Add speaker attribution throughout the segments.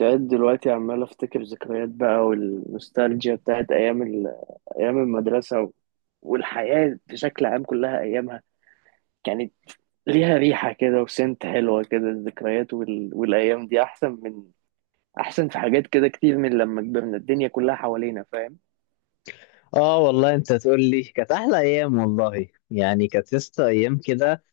Speaker 1: قاعد دلوقتي عمال افتكر ذكريات بقى والنوستالجيا بتاعت ايام المدرسه والحياه بشكل عام كلها ايامها كانت ليها ريحه كده وسنت حلوه كده الذكريات والايام دي احسن من احسن في حاجات كده كتير من لما كبرنا الدنيا كلها حوالينا فاهم.
Speaker 2: اه والله انت تقول لي كانت احلى ايام. والله يعني كانت لسه ايام كده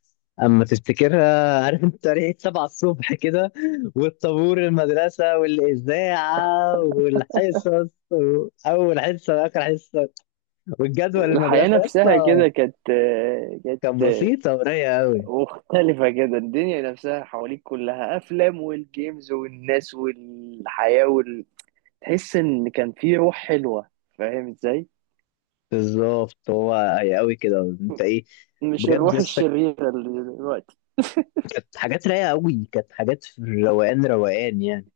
Speaker 2: اما تفتكرها، عارف؟ انت ريحه 7 الصبح كده، والطابور المدرسه والاذاعه والحصص، اول حصه واخر حصه، والجدول
Speaker 1: الحياه
Speaker 2: المدرسه لسه.
Speaker 1: نفسها كده كانت آه، كانت
Speaker 2: كانت
Speaker 1: آه،
Speaker 2: بسيطه ورايقه قوي.
Speaker 1: مختلفه كده، الدنيا نفسها حواليك كلها افلام والجيمز والناس والحياه تحس ان كان في روح حلوه، فاهم ازاي؟
Speaker 2: بالظبط، هو هي قوي كده. انت ايه؟
Speaker 1: مش
Speaker 2: بجد
Speaker 1: الروح
Speaker 2: لسه
Speaker 1: الشريرة اللي دلوقتي.
Speaker 2: كانت حاجات رايقه قوي، كانت حاجات في الروقان، روقان يعني.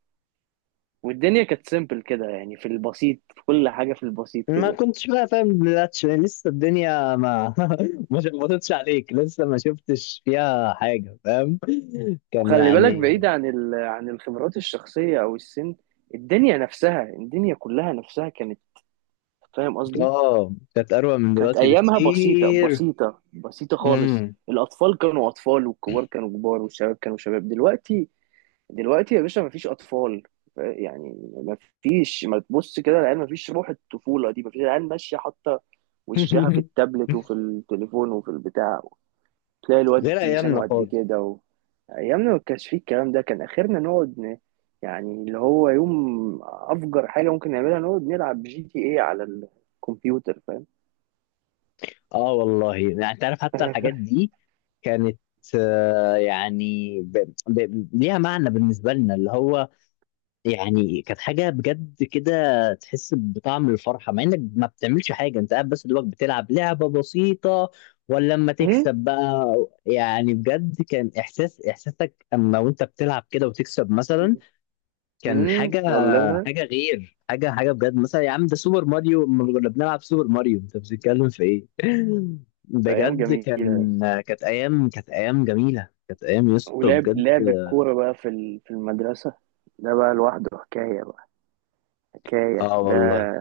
Speaker 1: والدنيا كانت سيمبل كده، يعني في البسيط في كل حاجة في البسيط
Speaker 2: ما
Speaker 1: كده.
Speaker 2: كنتش بقى فاهم باللاتش، لسه الدنيا ما ما شخبطتش عليك، لسه ما شفتش فيها حاجة، فاهم؟ كان
Speaker 1: وخلي بالك
Speaker 2: يعني.
Speaker 1: بعيد عن عن الخبرات الشخصية أو السن، الدنيا نفسها الدنيا كلها نفسها كانت، فاهم قصدي؟
Speaker 2: اه كانت أروع من
Speaker 1: كانت
Speaker 2: دلوقتي
Speaker 1: أيامها بسيطة
Speaker 2: بكتير.
Speaker 1: بسيطة بسيطة خالص.
Speaker 2: امم.
Speaker 1: الأطفال كانوا أطفال والكبار كانوا كبار والشباب كانوا شباب. دلوقتي دلوقتي يا باشا مفيش اطفال، يعني مفيش، ما تبص كده العيال مفيش روح الطفوله دي، مفيش، العيال ماشيه حاطه وشها في التابلت وفي التليفون وفي البتاع. تلاقي الواد
Speaker 2: غير
Speaker 1: لسانه
Speaker 2: أيامنا
Speaker 1: قد
Speaker 2: خالص.
Speaker 1: كده ايامنا ما كانش فيه الكلام ده، كان اخرنا نقعد يعني اللي هو يوم افجر حاجه ممكن نعملها نقعد نلعب جي تي ايه على الكمبيوتر، فاهم؟
Speaker 2: اه والله يعني انت عارف حتى الحاجات دي كانت ليها معنى بالنسبة لنا، اللي هو يعني كانت حاجة بجد كده. تحس بطعم الفرحة مع انك ما بتعملش حاجة، انت قاعد بس دوبك بتلعب لعبة بسيطة، ولا لما تكسب بقى. يعني بجد كان احساس، احساسك اما وانت بتلعب كده وتكسب مثلا كان حاجة،
Speaker 1: والله.
Speaker 2: حاجة غير، حاجة حاجة بجد. مثلا يا عم، ده سوبر ماريو، اما كنا بنلعب سوبر ماريو انت بتتكلم في ايه؟
Speaker 1: ايام
Speaker 2: بجد
Speaker 1: جميله.
Speaker 2: كان. كانت ايام، كانت ايام جميلة، كانت ايام يا اسطى
Speaker 1: ولعب
Speaker 2: بجد.
Speaker 1: لعب الكورة بقى في المدرسة، ده بقى لوحده حكاية بقى، حكاية
Speaker 2: اه
Speaker 1: ده،
Speaker 2: والله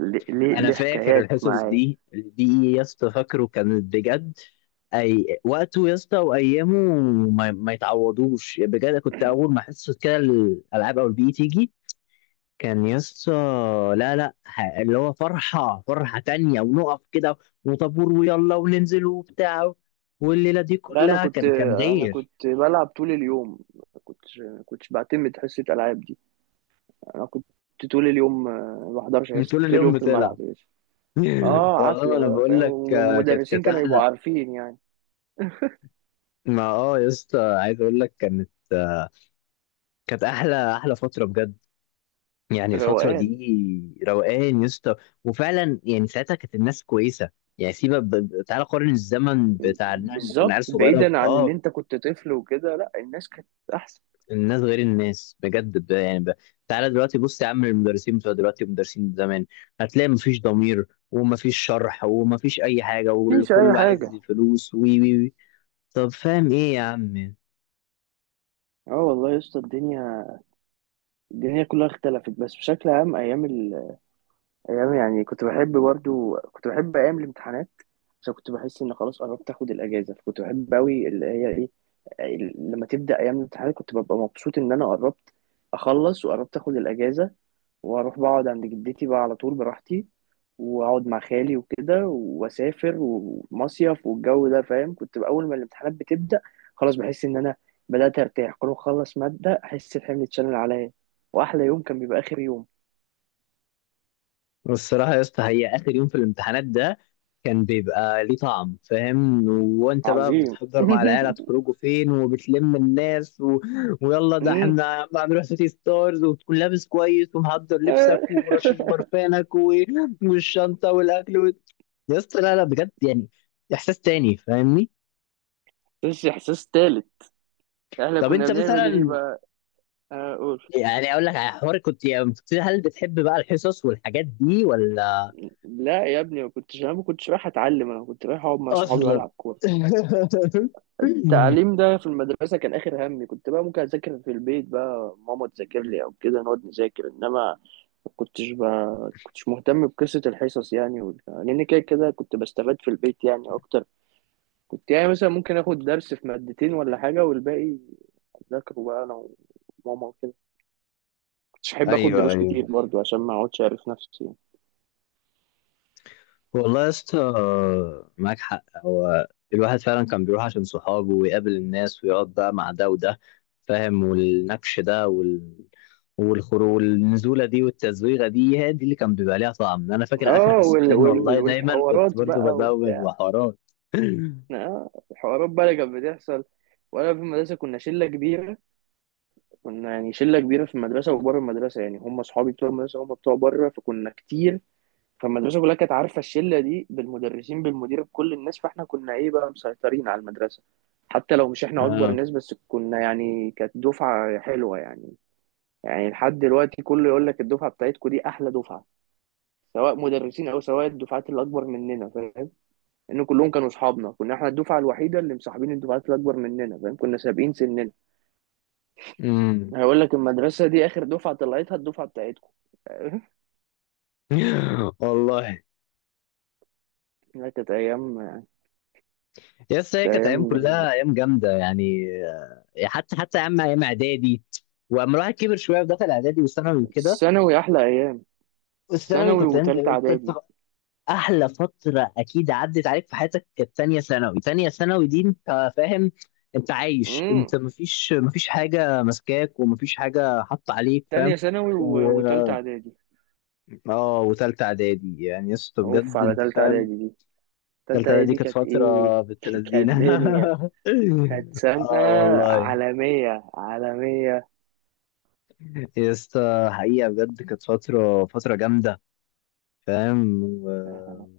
Speaker 1: ليه ليه
Speaker 2: انا
Speaker 1: ليه
Speaker 2: فاكر
Speaker 1: حكايات
Speaker 2: الحصص
Speaker 1: معايا.
Speaker 2: دي دي يا اسطى، فاكره كانت بجد. اي وقته يا اسطى وايامه ما يتعوضوش بجد. كنت اول ما حصه كده الالعاب او البي تيجي كان يا اسطى، لا لا ه- اللي هو فرحه، فرحه تانية، ونقف كده وطابور ويلا وننزل وبتاع، والليله دي
Speaker 1: لا، أنا
Speaker 2: كلها
Speaker 1: كنت
Speaker 2: كان كان
Speaker 1: أنا
Speaker 2: غير.
Speaker 1: كنت بلعب طول اليوم، ما كنتش بعتمد حصة ألعاب دي. أنا كنت طول اليوم، ما بحضرش حصة،
Speaker 2: طول
Speaker 1: كنت طول
Speaker 2: اليوم
Speaker 1: اليوم في
Speaker 2: بتلعب.
Speaker 1: الملعب يا باشا. اه،
Speaker 2: والله
Speaker 1: عافية
Speaker 2: انا
Speaker 1: بقى
Speaker 2: بقول
Speaker 1: فاهم،
Speaker 2: لك آه، كانت
Speaker 1: والمدرسين
Speaker 2: كانت
Speaker 1: كانوا يبقوا
Speaker 2: احلى.
Speaker 1: عارفين يعني.
Speaker 2: ما اه يا اسطى عايز اقول لك كانت كانت احلى، احلى فتره بجد. يعني الفتره
Speaker 1: روقان.
Speaker 2: دي روقان يا اسطى. وفعلا يعني ساعتها كانت الناس كويسه. يعني سيبك تعالى قارن الزمن بتاع إن إحنا لما كنا عيال
Speaker 1: بالظبط،
Speaker 2: صغيره
Speaker 1: بعيدا عن ان انت كنت طفل وكده، لا، الناس كانت احسن.
Speaker 2: الناس غير الناس بجد تعالى دلوقتي بص يا عم، المدرسين بتوع دلوقتي ومدرسين زمان، هتلاقي مفيش ضمير ومفيش شرح ومفيش اي حاجه،
Speaker 1: مفيش اي
Speaker 2: وكله
Speaker 1: حاجه.
Speaker 2: عايز فلوس وي وي وي. طب فاهم ايه يا عم؟
Speaker 1: اه والله يا اسطى، الدنيا الدنيا كلها اختلفت. بس بشكل عام ايام ايام، يعني كنت بحب برضو كنت بحب ايام الامتحانات، عشان كنت بحس ان خلاص قربت اخد الاجازه، فكنت بحب قوي اللي هي ايه، لما تبدا ايام الامتحانات كنت ببقى مبسوط ان انا قربت اخلص وقربت اخد الاجازه واروح بقعد عند جدتي بقى على طول براحتي، واقعد مع خالي وكده واسافر ومصيف والجو ده فاهم. كنت اول ما الامتحانات بتبدا خلاص بحس ان انا بدات ارتاح، كل ما اخلص ماده احس الحمل اتشال من عليا، واحلى يوم كان بيبقى اخر يوم.
Speaker 2: والصراحة يا اسطى هي آخر يوم في الامتحانات ده كان بيبقى ليه طعم، فاهم؟ وانت بقى
Speaker 1: عظيم.
Speaker 2: بتحضر مع العيلة هتخرجوا فين، وبتلم الناس و... ويلا ده
Speaker 1: أمم.
Speaker 2: احنا هنروح سيتي ستارز، وتكون لابس كويس ومحضر لبسك
Speaker 1: آه.
Speaker 2: ورشش برفانك و... والشنطة والأكل و... يا اسطى لا لا، بجد يعني إحساس تاني، فاهمني؟
Speaker 1: بس احساس تالت، احنا
Speaker 2: طب
Speaker 1: كنا
Speaker 2: انت
Speaker 1: بنعمل ايه
Speaker 2: مثلا
Speaker 1: بقى؟ آه، اقول.
Speaker 2: يعني أقول لك على حوار. كنت يعني هل بتحب بقى الحصص والحاجات دي ولا؟
Speaker 1: لا يا ابني، ما كنتش، انا ما كنتش رايح اتعلم، انا كنت رايح اقعد مع صحابي
Speaker 2: أصلا.
Speaker 1: والعب كوره. التعليم ده في المدرسه كان اخر همي، كنت بقى ممكن اذاكر في البيت بقى، ماما تذاكر لي او كده نقعد نذاكر، انما ما كنتش بقى كنتش مهتم بقصه الحصص يعني لان كده كده كنت بستفاد في البيت يعني اكتر. كنت يعني مثلا ممكن اخد درس في مادتين ولا حاجه، والباقي اذاكره بقى انا وماما وكده. مش هحب اخد
Speaker 2: ايوه
Speaker 1: دروس
Speaker 2: ايوه.
Speaker 1: كتير برضو عشان ما اقعدش اعرف نفسي يعني.
Speaker 2: والله يا اسطى معاك حق. هو الواحد فعلا كان بيروح عشان صحابه ويقابل الناس ويقعد بقى مع ده وده، فاهم؟ والنكش ده والخروج والنزوله دي والتزويغه دي، هي دي اللي كان بيبقى ليها طعم. انا فاكر اخر
Speaker 1: اه
Speaker 2: حصتين والله دايما كنت
Speaker 1: والحوارات
Speaker 2: برضو
Speaker 1: بقى
Speaker 2: بزوغ
Speaker 1: وبتاع.
Speaker 2: وحوارات.
Speaker 1: اه الحوارات بقى اللي كانت بتحصل وانا في المدرسه، كنا شله كبيره، كنا يعني شله كبيره في المدرسه وبره المدرسه، يعني هم اصحابي بتوع المدرسه هم بتوع بره، فكنا كتير. فالمدرسه كلها كانت عارفه الشله دي، بالمدرسين بالمدير بكل الناس، فاحنا كنا ايه بقى، مسيطرين على المدرسه. حتى لو مش احنا اكبر
Speaker 2: اه.
Speaker 1: ناس، بس كنا يعني كانت دفعه حلوه يعني. يعني لحد دلوقتي كله يقول لك الدفعه بتاعتكم دي احلى دفعه، سواء مدرسين او سواء الدفعات اللي اكبر مننا، فاهم؟ ان كلهم كانوا اصحابنا، كنا احنا الدفعه الوحيده اللي مصاحبين الدفعات اللي اكبر مننا، فاهم؟ كنا سابقين سننا.
Speaker 2: امم.
Speaker 1: هقول لك، المدرسه دي اخر دفعه طلعتها الدفعه بتاعتكم.
Speaker 2: والله
Speaker 1: لا، كانت ايام،
Speaker 2: يا اسطى هي
Speaker 1: كانت
Speaker 2: كانت ايام،
Speaker 1: ايام جميله.
Speaker 2: كلها ايام جامده يعني آه، حتى حتى ايام، ايام اعدادي. واما الواحد كبر شويه ودخل اعدادي وثانوي وكده،
Speaker 1: ثانوي احلى ايام.
Speaker 2: الثانوي
Speaker 1: ثانوي
Speaker 2: كانت عندي
Speaker 1: وتالتة
Speaker 2: انت، أنت
Speaker 1: اعدادي.
Speaker 2: احلى فتره اكيد عدت عليك في حياتك، كانت تانية ثانوي. تانية ثانوي دي انت فاهم، انت عايش،
Speaker 1: امم.
Speaker 2: انت مفيش، مفيش حاجه ماسكاك ومفيش حاجه حاطه عليك، فاهم؟
Speaker 1: تانية ثانوي
Speaker 2: و
Speaker 1: وتالتة اعدادي.
Speaker 2: اه وتالتة اعدادي يعني يا اسطى
Speaker 1: اوف
Speaker 2: بجد
Speaker 1: على
Speaker 2: انت
Speaker 1: تالتة
Speaker 2: فاهم.
Speaker 1: اعدادي دي، تالتة
Speaker 2: تالتة اعدادي
Speaker 1: اعدادي
Speaker 2: كانت
Speaker 1: كانت ايه!
Speaker 2: فتره بنت
Speaker 1: كانت
Speaker 2: لذينه.
Speaker 1: دنيا، كانت سنة
Speaker 2: اه والله
Speaker 1: عالمية، عالمية.
Speaker 2: يا اسطى حقيقه بجد كانت فتره، فتره جامده، فاهم؟
Speaker 1: آه،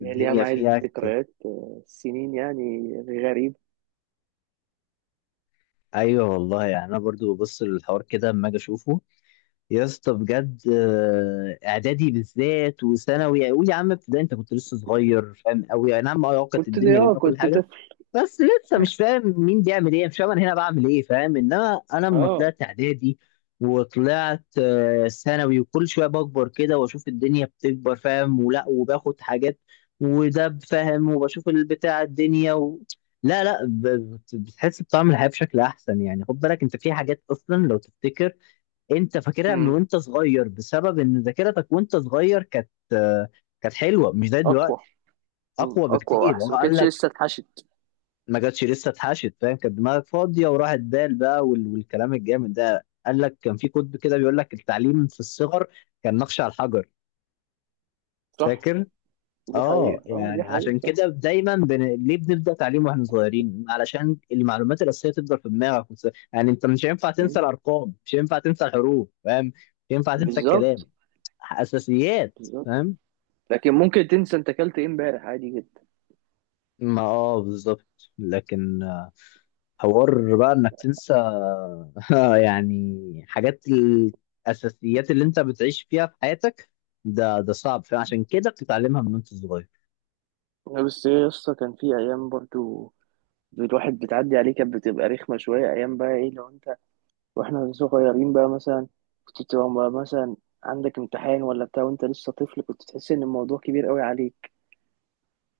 Speaker 1: يعني ليها
Speaker 2: والدنيا
Speaker 1: معايا
Speaker 2: فيها.
Speaker 1: ذكريات سنين يعني، غريب.
Speaker 2: ايوه والله يعني انا برضو ببص للحوار كده اما اجي اشوفه. يا اسطى بجد آه، اعدادي بالذات وثانوي. قول يا عم ابتدائي انت كنت لسه صغير، فاهم؟ قوي اي نعم، اه كانت
Speaker 1: كنت
Speaker 2: الدنيا
Speaker 1: اه
Speaker 2: جميله وكل
Speaker 1: كنت
Speaker 2: حاجه،
Speaker 1: طفل.
Speaker 2: بس لسه مش فاهم مين بيعمل ايه، مش فاهم انا هنا بعمل ايه، فاهم؟ انما انا لما
Speaker 1: اه.
Speaker 2: طلعت اعدادي وطلعت آه، ثانوي، وكل شويه بكبر كده واشوف الدنيا بتكبر، فاهم؟ ولا وباخد حاجات وده، فاهم؟ وبشوف البتاع الدنيا و... لا لا ب- بت- بتحس بطعم الحياه بشكل احسن يعني. خد بالك انت في حاجات اصلا لو تفتكر، انت فاكرها من
Speaker 1: امم.
Speaker 2: وانت صغير، بسبب ان ذاكرتك وانت صغير كانت آه، كانت حلوه مش زي
Speaker 1: اقوى.
Speaker 2: دلوقتي.
Speaker 1: مم.
Speaker 2: اقوى
Speaker 1: اقوى
Speaker 2: بكتير، هو
Speaker 1: واحسن، ما
Speaker 2: قال
Speaker 1: كانتش
Speaker 2: لك.
Speaker 1: لسه اتحشت.
Speaker 2: ما جاتش لسه اتحشت، فاهم؟ كانت دماغك فاضيه وراحت دال بقى والكلام الجامد ده. قال لك كان في كتب كده بيقول لك التعليم في الصغر كان نقش على الحجر،
Speaker 1: صح.
Speaker 2: فاكر؟
Speaker 1: دي
Speaker 2: اه.
Speaker 1: حقيقة، اه دي
Speaker 2: يعني
Speaker 1: حقيقة،
Speaker 2: عشان
Speaker 1: صح.
Speaker 2: كده دايما ليه بنبدا تعليم واحنا صغيرين؟ علشان المعلومات الاساسيه تفضل في دماغك يعني انت مش هينفع تنسى
Speaker 1: مم.
Speaker 2: الارقام، مش هينفع تنسى الحروف، فاهم؟ مش هينفع تنسى الكلام،
Speaker 1: بالظبط.
Speaker 2: اساسيات،
Speaker 1: بالظبط.
Speaker 2: فاهم؟
Speaker 1: لكن ممكن تنسى انت اكلت ايه امبارح عادي جدا.
Speaker 2: ما اه بالظبط لكن حوار بقى انك تنسى يعني حاجات، الاساسيات اللي انت بتعيش فيها في حياتك ده ده صعب، فعشان كده بتتعلمها من وانت صغير.
Speaker 1: لا، بس ايه يا اسطى، كان في ايام برضو الواحد بتعدي عليه كانت بتبقى رخمة شوية، ايام بقى ايه لو انت واحنا صغيرين بقى مثلا، كنت بتبقى مثلا عندك امتحان ولا بتاع وانت لسه طفل، كنت تحس ان الموضوع كبير قوي عليك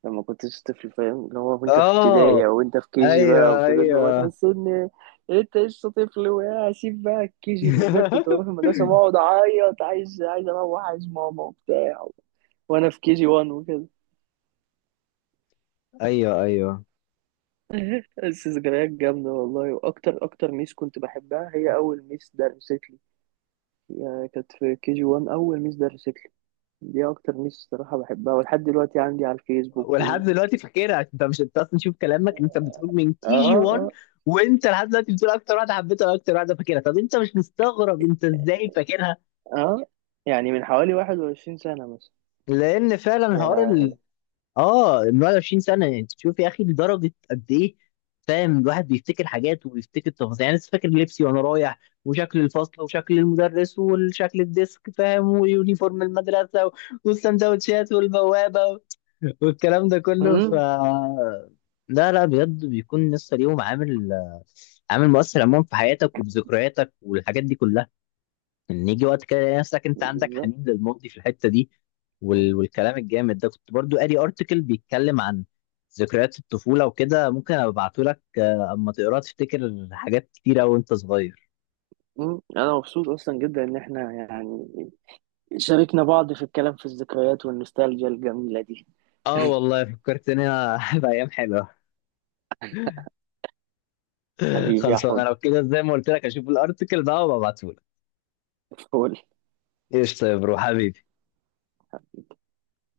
Speaker 1: لما كنتش طفل، فاهم؟ اللي هو وانت في
Speaker 2: اه
Speaker 1: ابتدائي او انت في جي بقى
Speaker 2: ايوه
Speaker 1: وكده، اللي هو
Speaker 2: ايوه.
Speaker 1: تحس ان انت لسه طفل. وهسيب بقى جي بالذات، كنت بروح المدرسه بقعد اعيط، عايز عايز اروح، عايز ماما وبتاع وانا في جي 1 وكده.
Speaker 2: ايوه ايوه.
Speaker 1: بس ذكريات جامده والله. واكتر اكتر ميس كنت بحبها، هي اول ميس درست لي، هي كانت في جي 1 اول ميس درست لي، دي اكتر ميس الصراحه بحبها، ولحد دلوقتي عندي على الفيسبوك
Speaker 2: ولحد
Speaker 1: و...
Speaker 2: دلوقتي فاكرها. انت مش، انت اصلا شوف كلامك، انت بتقول من تي جي
Speaker 1: اه.
Speaker 2: 1،
Speaker 1: اه.
Speaker 2: وانت لحد دلوقتي بتقول اكتر واحده حبيتها واكتر واحده فاكرها، طب انت مش مستغرب انت ازاي فاكرها؟
Speaker 1: اه، يعني من حوالي 21 سنه مثلا.
Speaker 2: لان فعلا حوار.
Speaker 1: يا
Speaker 2: اه 21 سنه يعني تشوف يا اخي لدرجه قد ايه، فاهم؟ الواحد بيفتكر حاجات وبيفتكر تفاصيل، يعني لسه فاكر لبسي وانا رايح، وشكل الفصل وشكل المدرس وشكل الديسك، فاهم؟ ويونيفورم المدرسه والسندوتشات والبوابه والكلام ده كله. ف
Speaker 1: مم.
Speaker 2: لا لا بجد بيكون لسه ليهم عامل، عامل مؤثر عموما في حياتك وفي ذكرياتك والحاجات دي كلها، ان يجي وقت كده يلاقي نفسك انت عندك
Speaker 1: بالظبط.
Speaker 2: حنين للماضي في الحته دي
Speaker 1: مم.
Speaker 2: والكلام الجامد ده. كنت برضو قاري ارتكل بيتكلم عن ذكريات الطفوله وكده، ممكن ابعته لك آه، اما تقراه تفتكر حاجات كتيره وانت صغير.
Speaker 1: مم. انا مبسوط اصلا جدا ان احنا يعني شاركنا بعض في الكلام في الذكريات والنوستالجيا الجميله دي.
Speaker 2: اه والله فكرتني بايام حلوه.
Speaker 1: حبيبي يا
Speaker 2: خلاص انا
Speaker 1: حود.
Speaker 2: لو كده زي ما قلت لك اشوف الارتكل ده وابعته لك.
Speaker 1: فول.
Speaker 2: قشطه يا برو حبيبي.